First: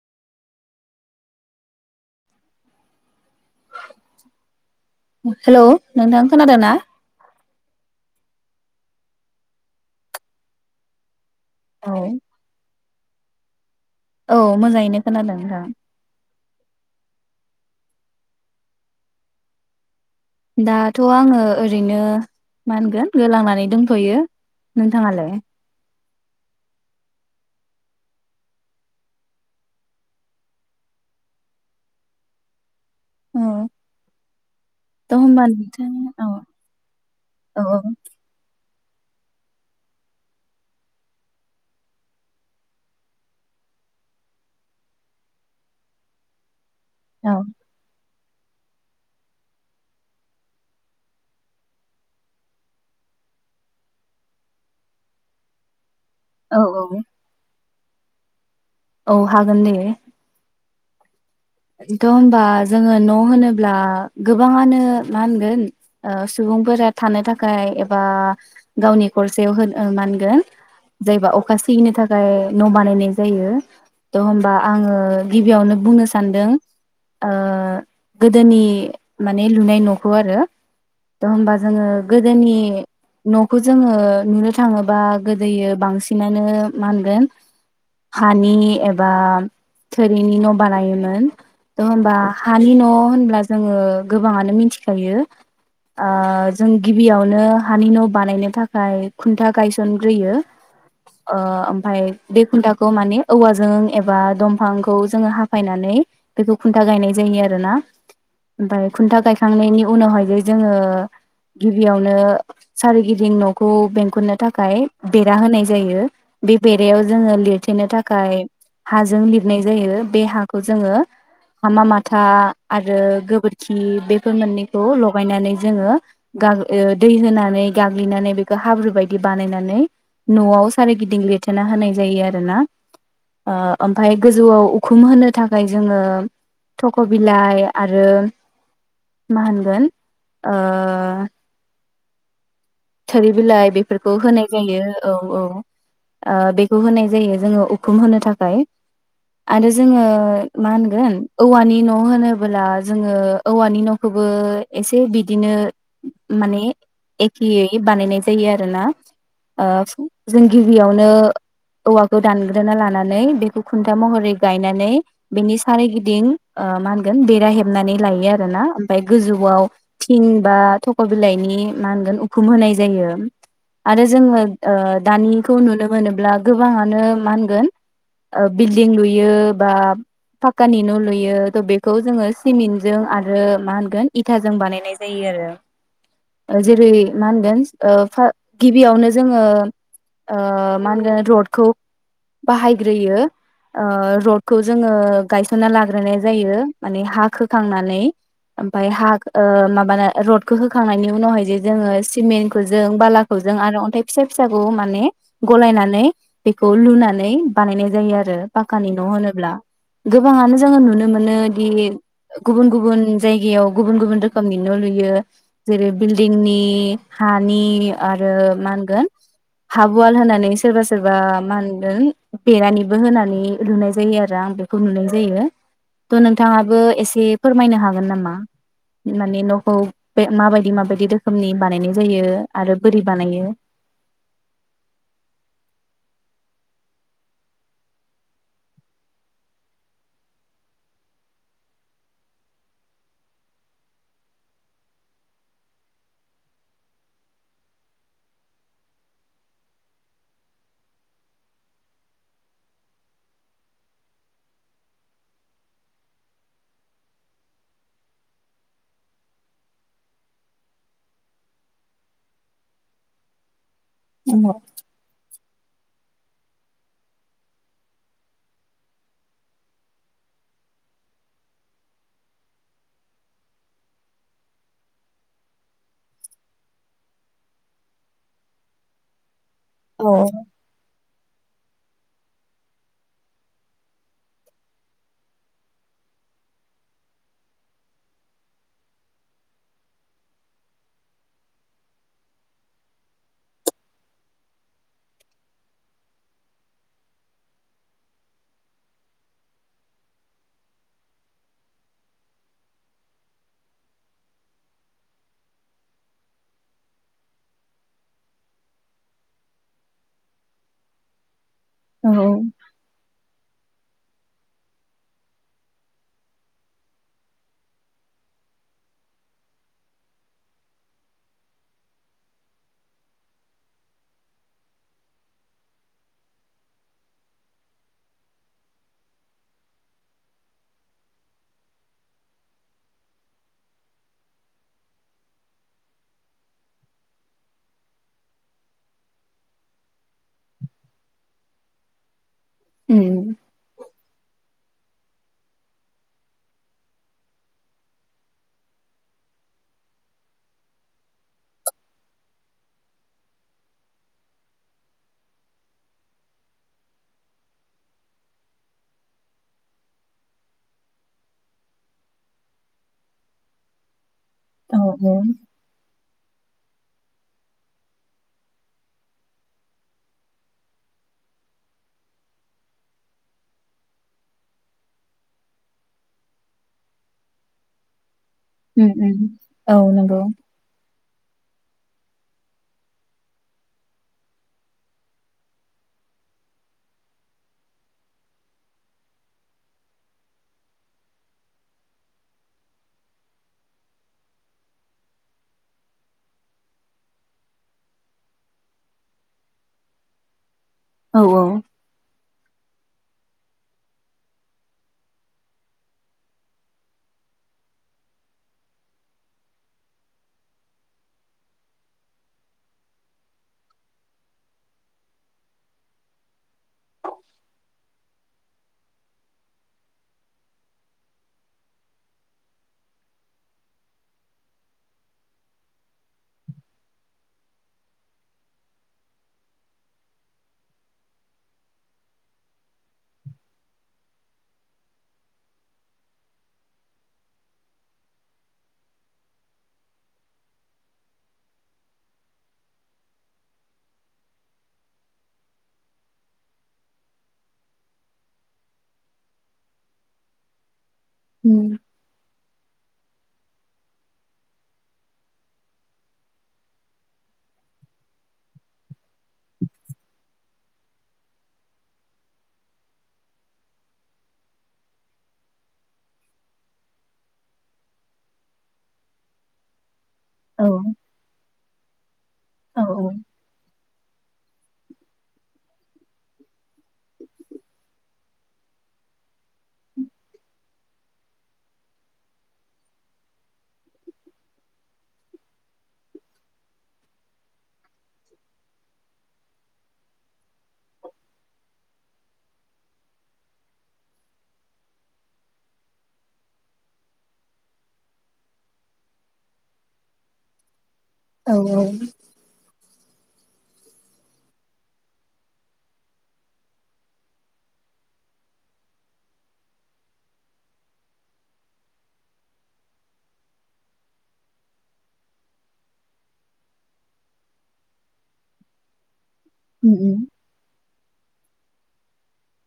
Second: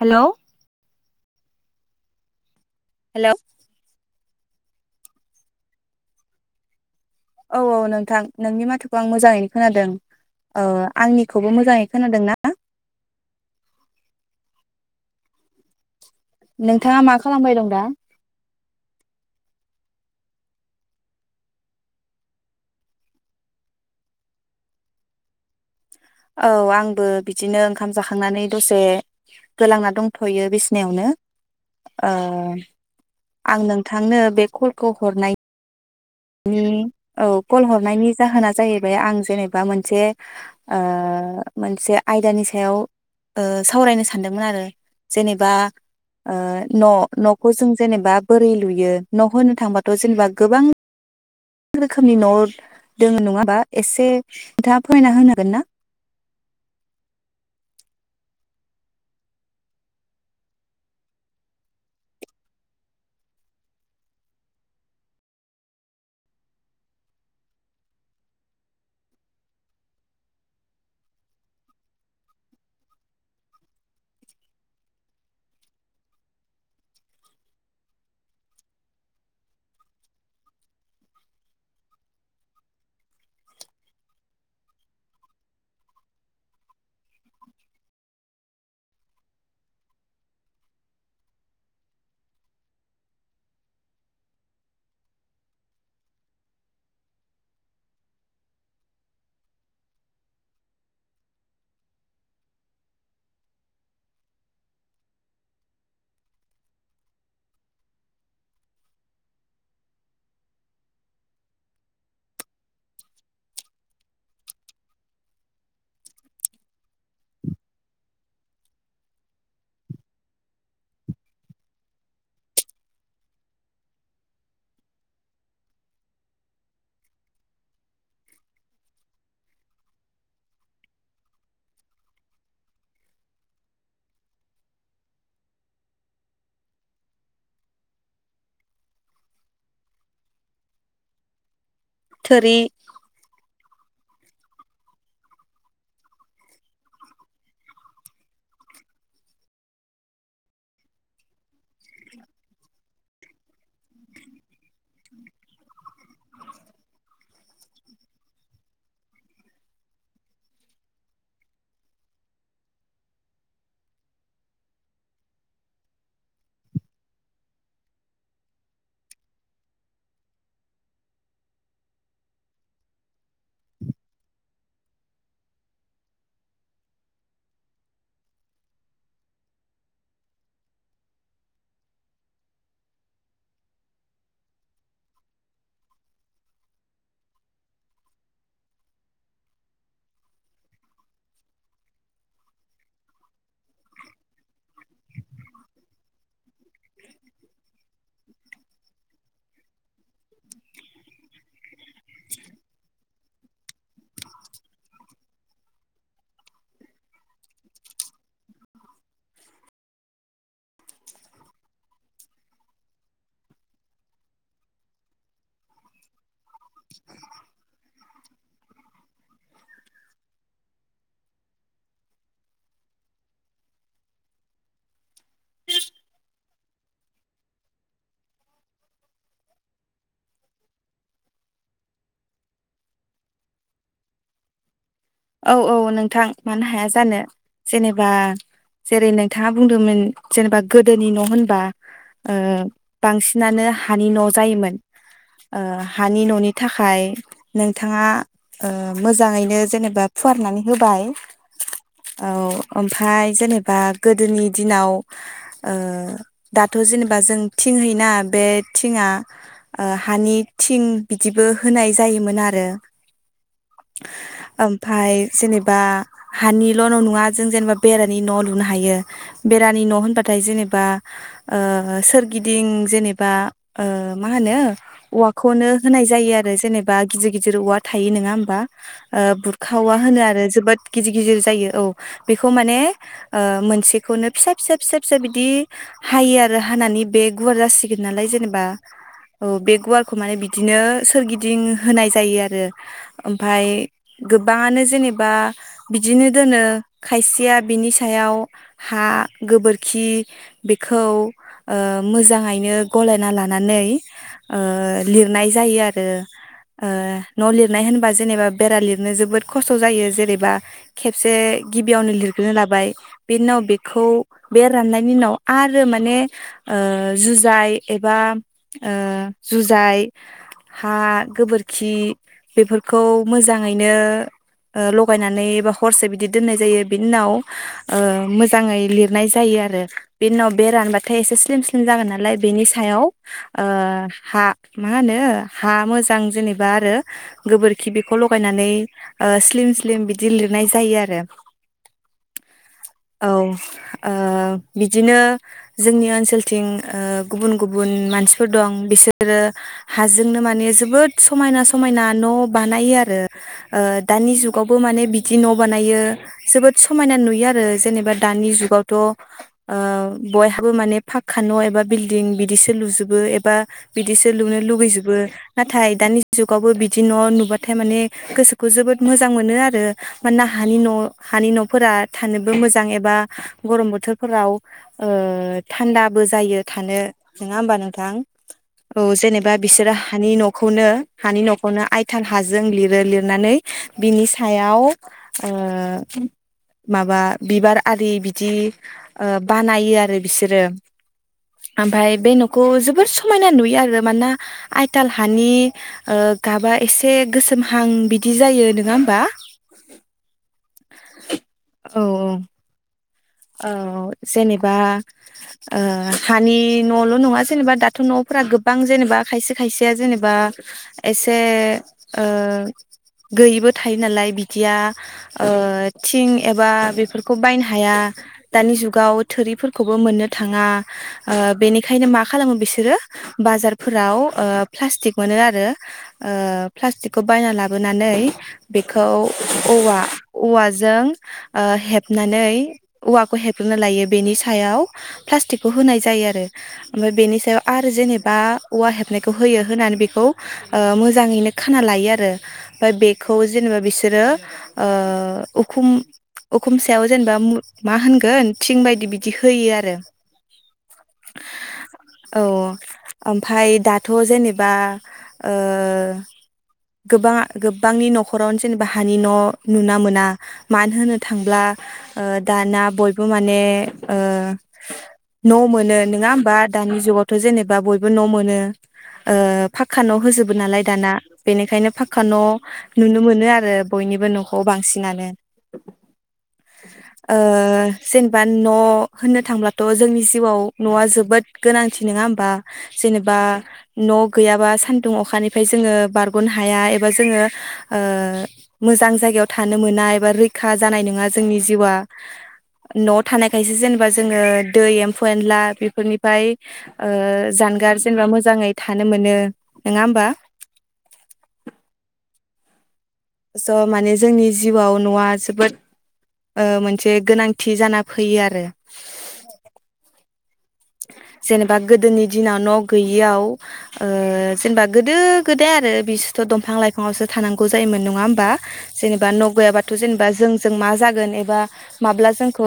Hello hello hello नोंथां खोनादों ना औ औ नोंथां नोंनि माथोखौ आं मोजाङैनो खोनादों ओ आंनि खौबो मोजाङै खोनादों ना औ मोजाङैनो खोनादों नोंथां नोंथाङा मा खालामबाय दं दा दाथ' आङो ओरैनो मा होनगोन गोलांनानै दोनथ'यो नोंथाङालाय औ आंबो बिदिनो ओंखाम जाखांनानै दसे गोलांना दंथ'यो बिसिनायावनो ओ औ आं नोंथांनो बे कलखौ थ' हरनाय होमबा नोंथां औ औ कल हरनायनि जाहोना जाहैबाय आं जेनेबा मोनसे मोनसे ओ आयदानि सायाव ओ सावरायनो सानदोंमोन आरो जेनेबा ओ न' औ न'खौ जों जेनेबा बोरै लुयो न' होननो थांबाथ' जेनेबा गोबां गोबां‌ रोखोमनि न दोङो नङा हाबा एसे नोंथाङा फरायना होनो हागोन ना औ औ औ हागोन दे थ' होमबा जोङो न' होनोब्ला गोबाङानो मा होनगोन ओ सुबुंफोरा थानो थाखाय एबा गावनि खरसेयाव मा होनगोन जायबा अखा सिगिनो थाखाय न' बानायनाय जायो थ' होमबा आङो गिबियावनो बुंनो सानो सानदों ओ गोदोनि माने लुनाय न'खौ आरो थ' होमबा जोङो गोदोनि न'खौ जोङो नुनो थाङोबा गोदोयो ओ बांसिनानो मा होनगोन हानि एबा थोरिनि न' बानायोमोन थ होमबा हानि न' होनब्ला जोङो गोबाङानो मिथिखायो ओ जों गिबियावनो हानि न' बानायनो थाखाय खुन्था गायसनग्रोयो ओ ओमाय बे खुन्थाखौ माने औवाजों एबा दंफांखौ जोङो हाफायनानै बेखौ खुन्था गायनाय जायो आरोना ओमफ्राय खुन्था गायखांनायनि उनावहाय जे जोङो गिबियावनो सारिगिदिं न'खौ बेंखननो थाखाय बेरा होनाय जायो बे बेरायाव जोङो लिरथेनो थाखाय हाजों लिरनाय जायो बे हाखौ जोङो हामा माथा आरो गोबोरखि बेफोर मोननैखौ लगायनानै जोङो गाब ओ दै होनानै गाग्लिनानै बेखौ हाब्रु बायदि बानायनानै न'आव सारिगिदिं लिरथेना होनाय जायो आरोना ओ ओमफाय गोजौआव उखुम होनो थाखाय जोङो थख' बिलाइ आरो मा होनगोन ओ थोरिनि थोरि बिलाइ बेफोरखौ होनाय जायो औ औ ओ बेखौ होनाय जायो जोङो उखुम होनो थाखाय आरो जोङो मा होनगोन औवानि न' होनोब्ला जोङो औवानि न'खौबो एसे बिदिनो माने एक खियै बानायनाय जायो आरो ना ओ जों गिबियावनो औवाखौ दानग्रोना लानानै बेखौ खुन्था महरै गायनानै बेनि सारिगिदिं मा होनगोन बेरा हेबनानै लायो आरोना ओमफाय गोजौआव थिं बा थख' बिलाइनि मा होनगोन उखुम होनाय जायो आरो जोङो ओ दानिखौ नुनो मोनोब्ला गोबाङानो मा होनगोन ओ बिल्डिं लुयो बा फाक्कानि न' लुयो त' बेखौ जोङो सिमेन्टजों आरो मा होनगोन इथाजों बानायनाय जायो आरो जेरै मा होनगोन ओ गिबियावनो जोङो ओ मा होनगोन रडखौ बाहायग्रोयो ओ रडखौ जोङो गायसनना लाग्रोनाय जायो माने हा होखांनानै ओमफाय हा माबानो रडखौ होखांनायनि उनावहाय जे जोङो सिमेन्टखौ जों बाला खौजों आरो अन्थाइ फिसा फिसाखौ माने गलायनानै बेखौ लुनानै बानायनाय जायो आरो पाक्कानि न' होनोब्ला गोबाङानो जोङो नुनो मोनो दि गुबुन गुबुन जायगायाव गुबुन गुबुन रोखोमनि न' लुयो जेरै बिल्डिंनि हानि आरो मा होनगोन हाब अवाल होनानै सोरबा सोरबा मा होनगोन बेरानिबो होनानै लुनाय जायो आरो आं बेखौ नुनाय जायो थ' नोंथाङाबो एसे फोरमायनो हागोन नामा माने न'खौ बे माबायदि माबायदि रोखोमनि बानायनाय जायो आरो बोरि बानायो औ औ नोंथां मानो हाया जानो जेनेबा जेरै नोंथाङा बुंदोंमोन जेनेबा गोदोनि न' होनबा ओ बांसिनानो हानि न' जायोमोन ओ हानि न'नि थाखाय नोंथाङा मोजाङैनो जेनेबा फुवारनानै होबाय औ ओमफ्राय जेनेबा गोदोनि दिनाव ओ दाथ' जेनेबा जों थिं होयोना बे थिंआ ओ हानि थिं बिदिबो होनाय जायोमोन आरो औवा य जेनेबा हानिल' न' नङा जों जेनेबा बेरानि न' लुनो हायो बेरानि न' होनबाथाय जेनेबा ओ सोरगिदिं जेनेबा ओ मा होनो औवाखौनो होनाय जायो आरो जेनेबा गिदिर गिदिर औवा थायो नोङा होमबा खावा औ होनो आरो जोबोद गिदिर गिदिर जायो औ बेखौ माने ओ मोनसेखौनो फिसा फिसा फिसा फिसा बिदि हायो आरो हानानै बे गुवार जासिगोन नालाय जेनेबा औ बे गुवारखौ माने बिदिनो सोरगिदिं होनाय जायो आरो ओमफाय गोबाङानो जेनेबा बिदिनो दोनो खायसेया बिनि सायाव हा गोबोरखि बेखौ ओ मोजाङैनो गलायना लानानै ओ लिरनाय जायो आरो ओ न' लिरनाय होनबा जेनेबा बेरा लिर नो जोबोद खस्थ' जायो जेनेबा खेबसे गिबियावनो उम औ लिरग्रोनो लाबाय बेनिनाव बे खौ बे राननायनि उनाव आरो माने ओ जुजाय एबा ओ जुजाय हा गोबोरखि बेफोरखौ मोजां नो ओ लगायनानै एबा हरसे बिदि दोननाय जायो बेनिनाव मोजाङै लिरनाय जायो आरो बेनि नाव बे रानबाथाय एसे स्लिम स्लिम जागोन नालाय बेनि सायाव ओ हा माहोनो हा मोजां जेनेबा आरो गोबोरखि बेखौ ल लयनानै ओ स्लिम स्लिम बिदि लिरनाय जायो आरो औ ओ बिदिनो जोंनि ओनसोलथिं ओ गुबुन गुबुन मानसिफोर दं बिसोरो हाजोंनो माने जोबोद समायना समायना न' बानायो आरो। ओ दानि जुगावबो माने बिदि न' बानायो जोबोद समायना नुयो आरो जेनेबा दानि जुगावथ' ओ बयहाबो माने पाखका न' एबा बिल्डिं बिदिसो लुजोबो एबा बिदिसो लुनो लुुबैजोबो औ नाथाय दानि जुगावबो बिदि न' नुबाथाय माने गोसोखौ जोबोद मोजां मोनो आरो मानोना हानि न' हानि न'फोरा थानोबो मोजां एबा गरम बोथोरफोराव ओ थान्दाबो जायो थानो नङा होमबा नोंथां? उम औ उम जेनेबा औ बिसोरो नंगौ हानि न'खौनो हानि न'खौ नो आइथान हाजों लिर दों लिरनानै बिनि सायाव ओ माबा बिबार आरि बिदि ओ बानायो आरो बिसोरो आमफाय बे न'खौ जोबोर समायना नुयो आरो मानोना आइथाल हानि ओ गाबा एसे गोसोम महां बिदि जायो नोङा होमबा? औ औ औ औ ओ जेनेबा ओ हानि न'ल' नङा जेनेबा दाथ' न'फोरा गोबां जेनेबा खायसे खायसेया जेनेबा एसे ओ गैयिबो थायो नालाय बिदिया ओ थिं एबा बेफोरखौ बायनो हाया। दानि जुगाव थोरिफोरखौबो मोननो थाङा ओ बेनिखायनो मा खालामो बिसोरो बाजारफोराव ओ प्लास्टिक मोनो आरो ओ प्लास्टिकखौ बायना लाबोनानै बेखौ औवा औवाजों ओ हेबनानै औवाखौ हेबग्रोनो लायो बेनि सायाव प्लास्टिकखौ होनाय जायो आरो ओमफाय बेनि सायाव आरो जेनेबा औवा हेबनायखौ होयो होनानै बेखौ ओ मोजाङैनो खाना लायो आरो ओमफाय बेखौ जेनेबा बिसोरो ओ उखुम उखुम सायाव जेनेबा मा होनगोन थिं बायदि बिदि होयो आरो उम औ ओमफाय दाथ' जेनेबा ओ गोबा- गोबांनि न'खरावनो जेनेबा हानि न' नुना मोना मानो होनो थांब्ला ओ दाना बयबो माने ओ न' मोनो नोङा होमबा दानि जुगावथ' जेनेबा बयबो न' मोनो ओ फा खक्का न' होजोबो औ नालाय दाना बेनिखायनो फाखक्क न' औ नुनो मोनो आरो बयनिबो न'खौ बांसिनानो ओ जेनेबा न' होननो थांब्लाथ' जोंनि जिउआव न'आ जोबोद गोनांथि नोङा होमबा जेनेबा न' गैयाबा सानदुं अखानिफ्राय जोङो बारग'नो हाया एबा जोङो ओ मोजां जायगायाव थानो मोना एबा रैखा जानाय नङा जोंनि जिउआ न'आव थानायखायसो जेनेबा जोङो दै एम्फौ एनला बेफोरनिफाय ओ जानगार जेनेबा मोजाङै थानो मोनो नोङा होमबा औ औ स' माने जोंनि जिउआव न'आ जोबोद ओ मोनसे गोनांथि जाना फैयो आरो। जेनेबा गोदोनि दिनाव न' गैयियाव ओ जेनेबा गोदो गोदाय आरो बिसोरथ' दंफां लाइफावसो थानांगौ जायोमोन नङा होमबा जेनेबा न' गैयाबाथ' उम उम जेनेबा जों मा जाग एबा माब्ला जोंखौ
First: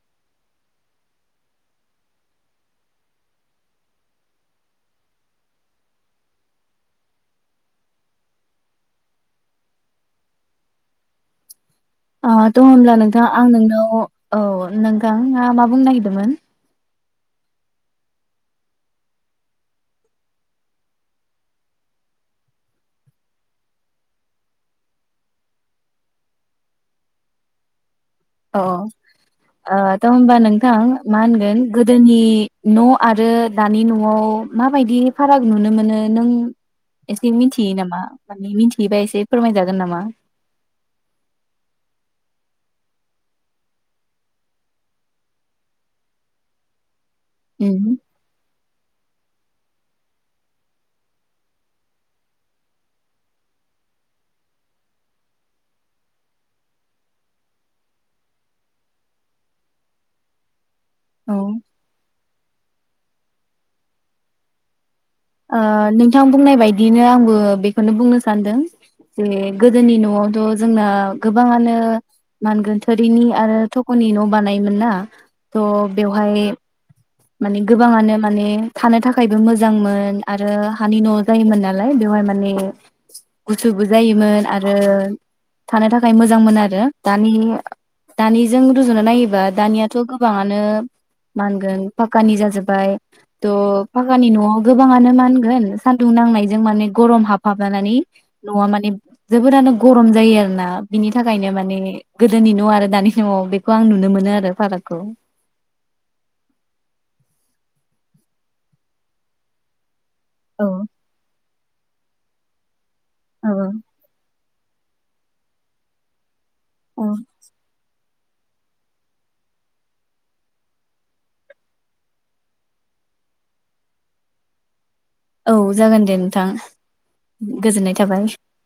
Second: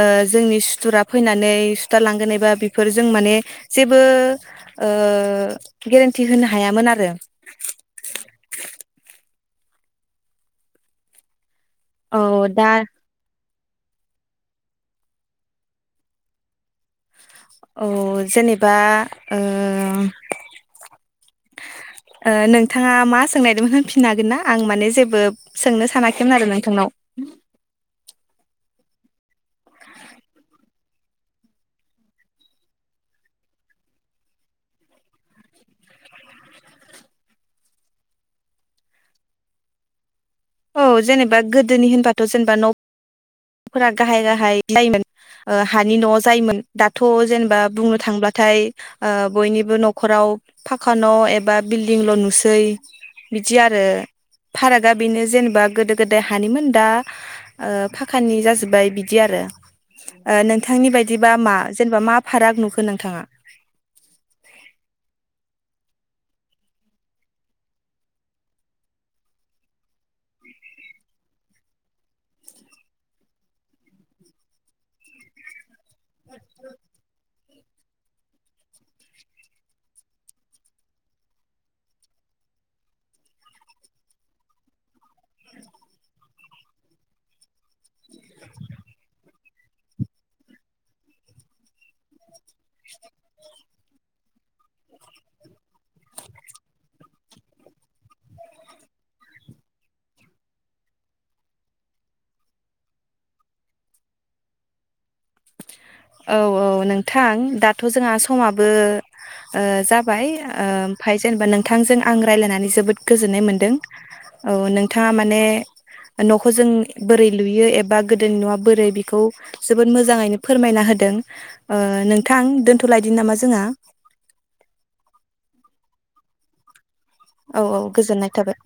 ओ जोंनि सुथुरा फैनानै सुथारलांगोन एबा बा बेफोर जों माने जेबो ओ गेरेन्टि होनो हायामोन आरो औ आ द' दा होनब्ला नोंथा आं नोंनाव औ नोंथाङा मा बुंनो नागिरदोंमोन? अ जेनेबा ओ ओ नोंथाङा मा सोंनायादोंमोन होनफिनो हागोन ना आं माने जेबो सोंनो सानाखैमोन आरो नोंथांनाव। अ ओ थ' होमबा नोंथां मा होनगोन गोदोनि न' आरो दानि न'आव माबायदि फाराग नुनो मोनो नों एसे मिथियो नामा? माने मिथियैबा एसे फोरमायजागोन नामा? औ जेनेबा गोदोनि होनबाथ' जेनेबा न' फोरा गाहाय गाहाय जायोमोन ओ हानि न' [inaudible] आव जायोमोन दा थ' जेनेबा बुंनो उम थांब्लाथाय ओ बयनिबो न'खराव फाखा न' एबा बिल्डिंल' नुसै बिदि आरो फारागा बेनो जेनेबा गोदो गोदाय हानिमोन दा ओ फा खानि जाजोबबाय बिदि आरो ओ नों थांनि बायदिबा औ मा जेनेबा मा? फाराग नुखो नोंथाङा ओ नोंथां बुंनाय बायदियैनो आंबो बेखौनो बुंनो सानदों जे गोदोनि न'आवथ' जोंना गोबाङानो मानगोन थोरिनि आरो थख'नि न' बानायोमोन ना थह बेवहाय माने गोबाङानो माने थानो थाखायबो मोजांमोन आरो हानि न' जायोमोन नालाय बेवहाय माने गुसुबो जायोमोन आरो थानो थाखाय मोजांमोन आरो दानि दानिजों रुजुना नायोबा दानियाथ' गोबाङानो मा होनगोन पाकानि जाजोबबाय त' पाकानि न'आव गोबाङानो मा होनगोन सानदुं नांनायजों माने गरम हाबहाबनानै न'आ माने जोबोरानो गरम जायो आरोना बिनि थाखायनो माने गोदोनि न' आरो दानि न'आव बेखौ आं नुनो मोनो आरो फारागखौ औ औ नोंथां दाथ' जोंहा समाबो ओ जा बाय ओ औ ओमफ्राय जेनेबा नोंथांजों आं रायलायनानै जोबोद गोजोननाय मोनदों औ नोंथाङा माने नख जों औ बोरै लुयो एबा गोदोनि न'आ बोरै बेखौ जोबोद मोजाङैनो फोरमायना होदों ओ नोंथां दोनथ'लायदिनि नामा जोंहा औ जागोन दे नोंथां औ औ गोजोननाय थाबाय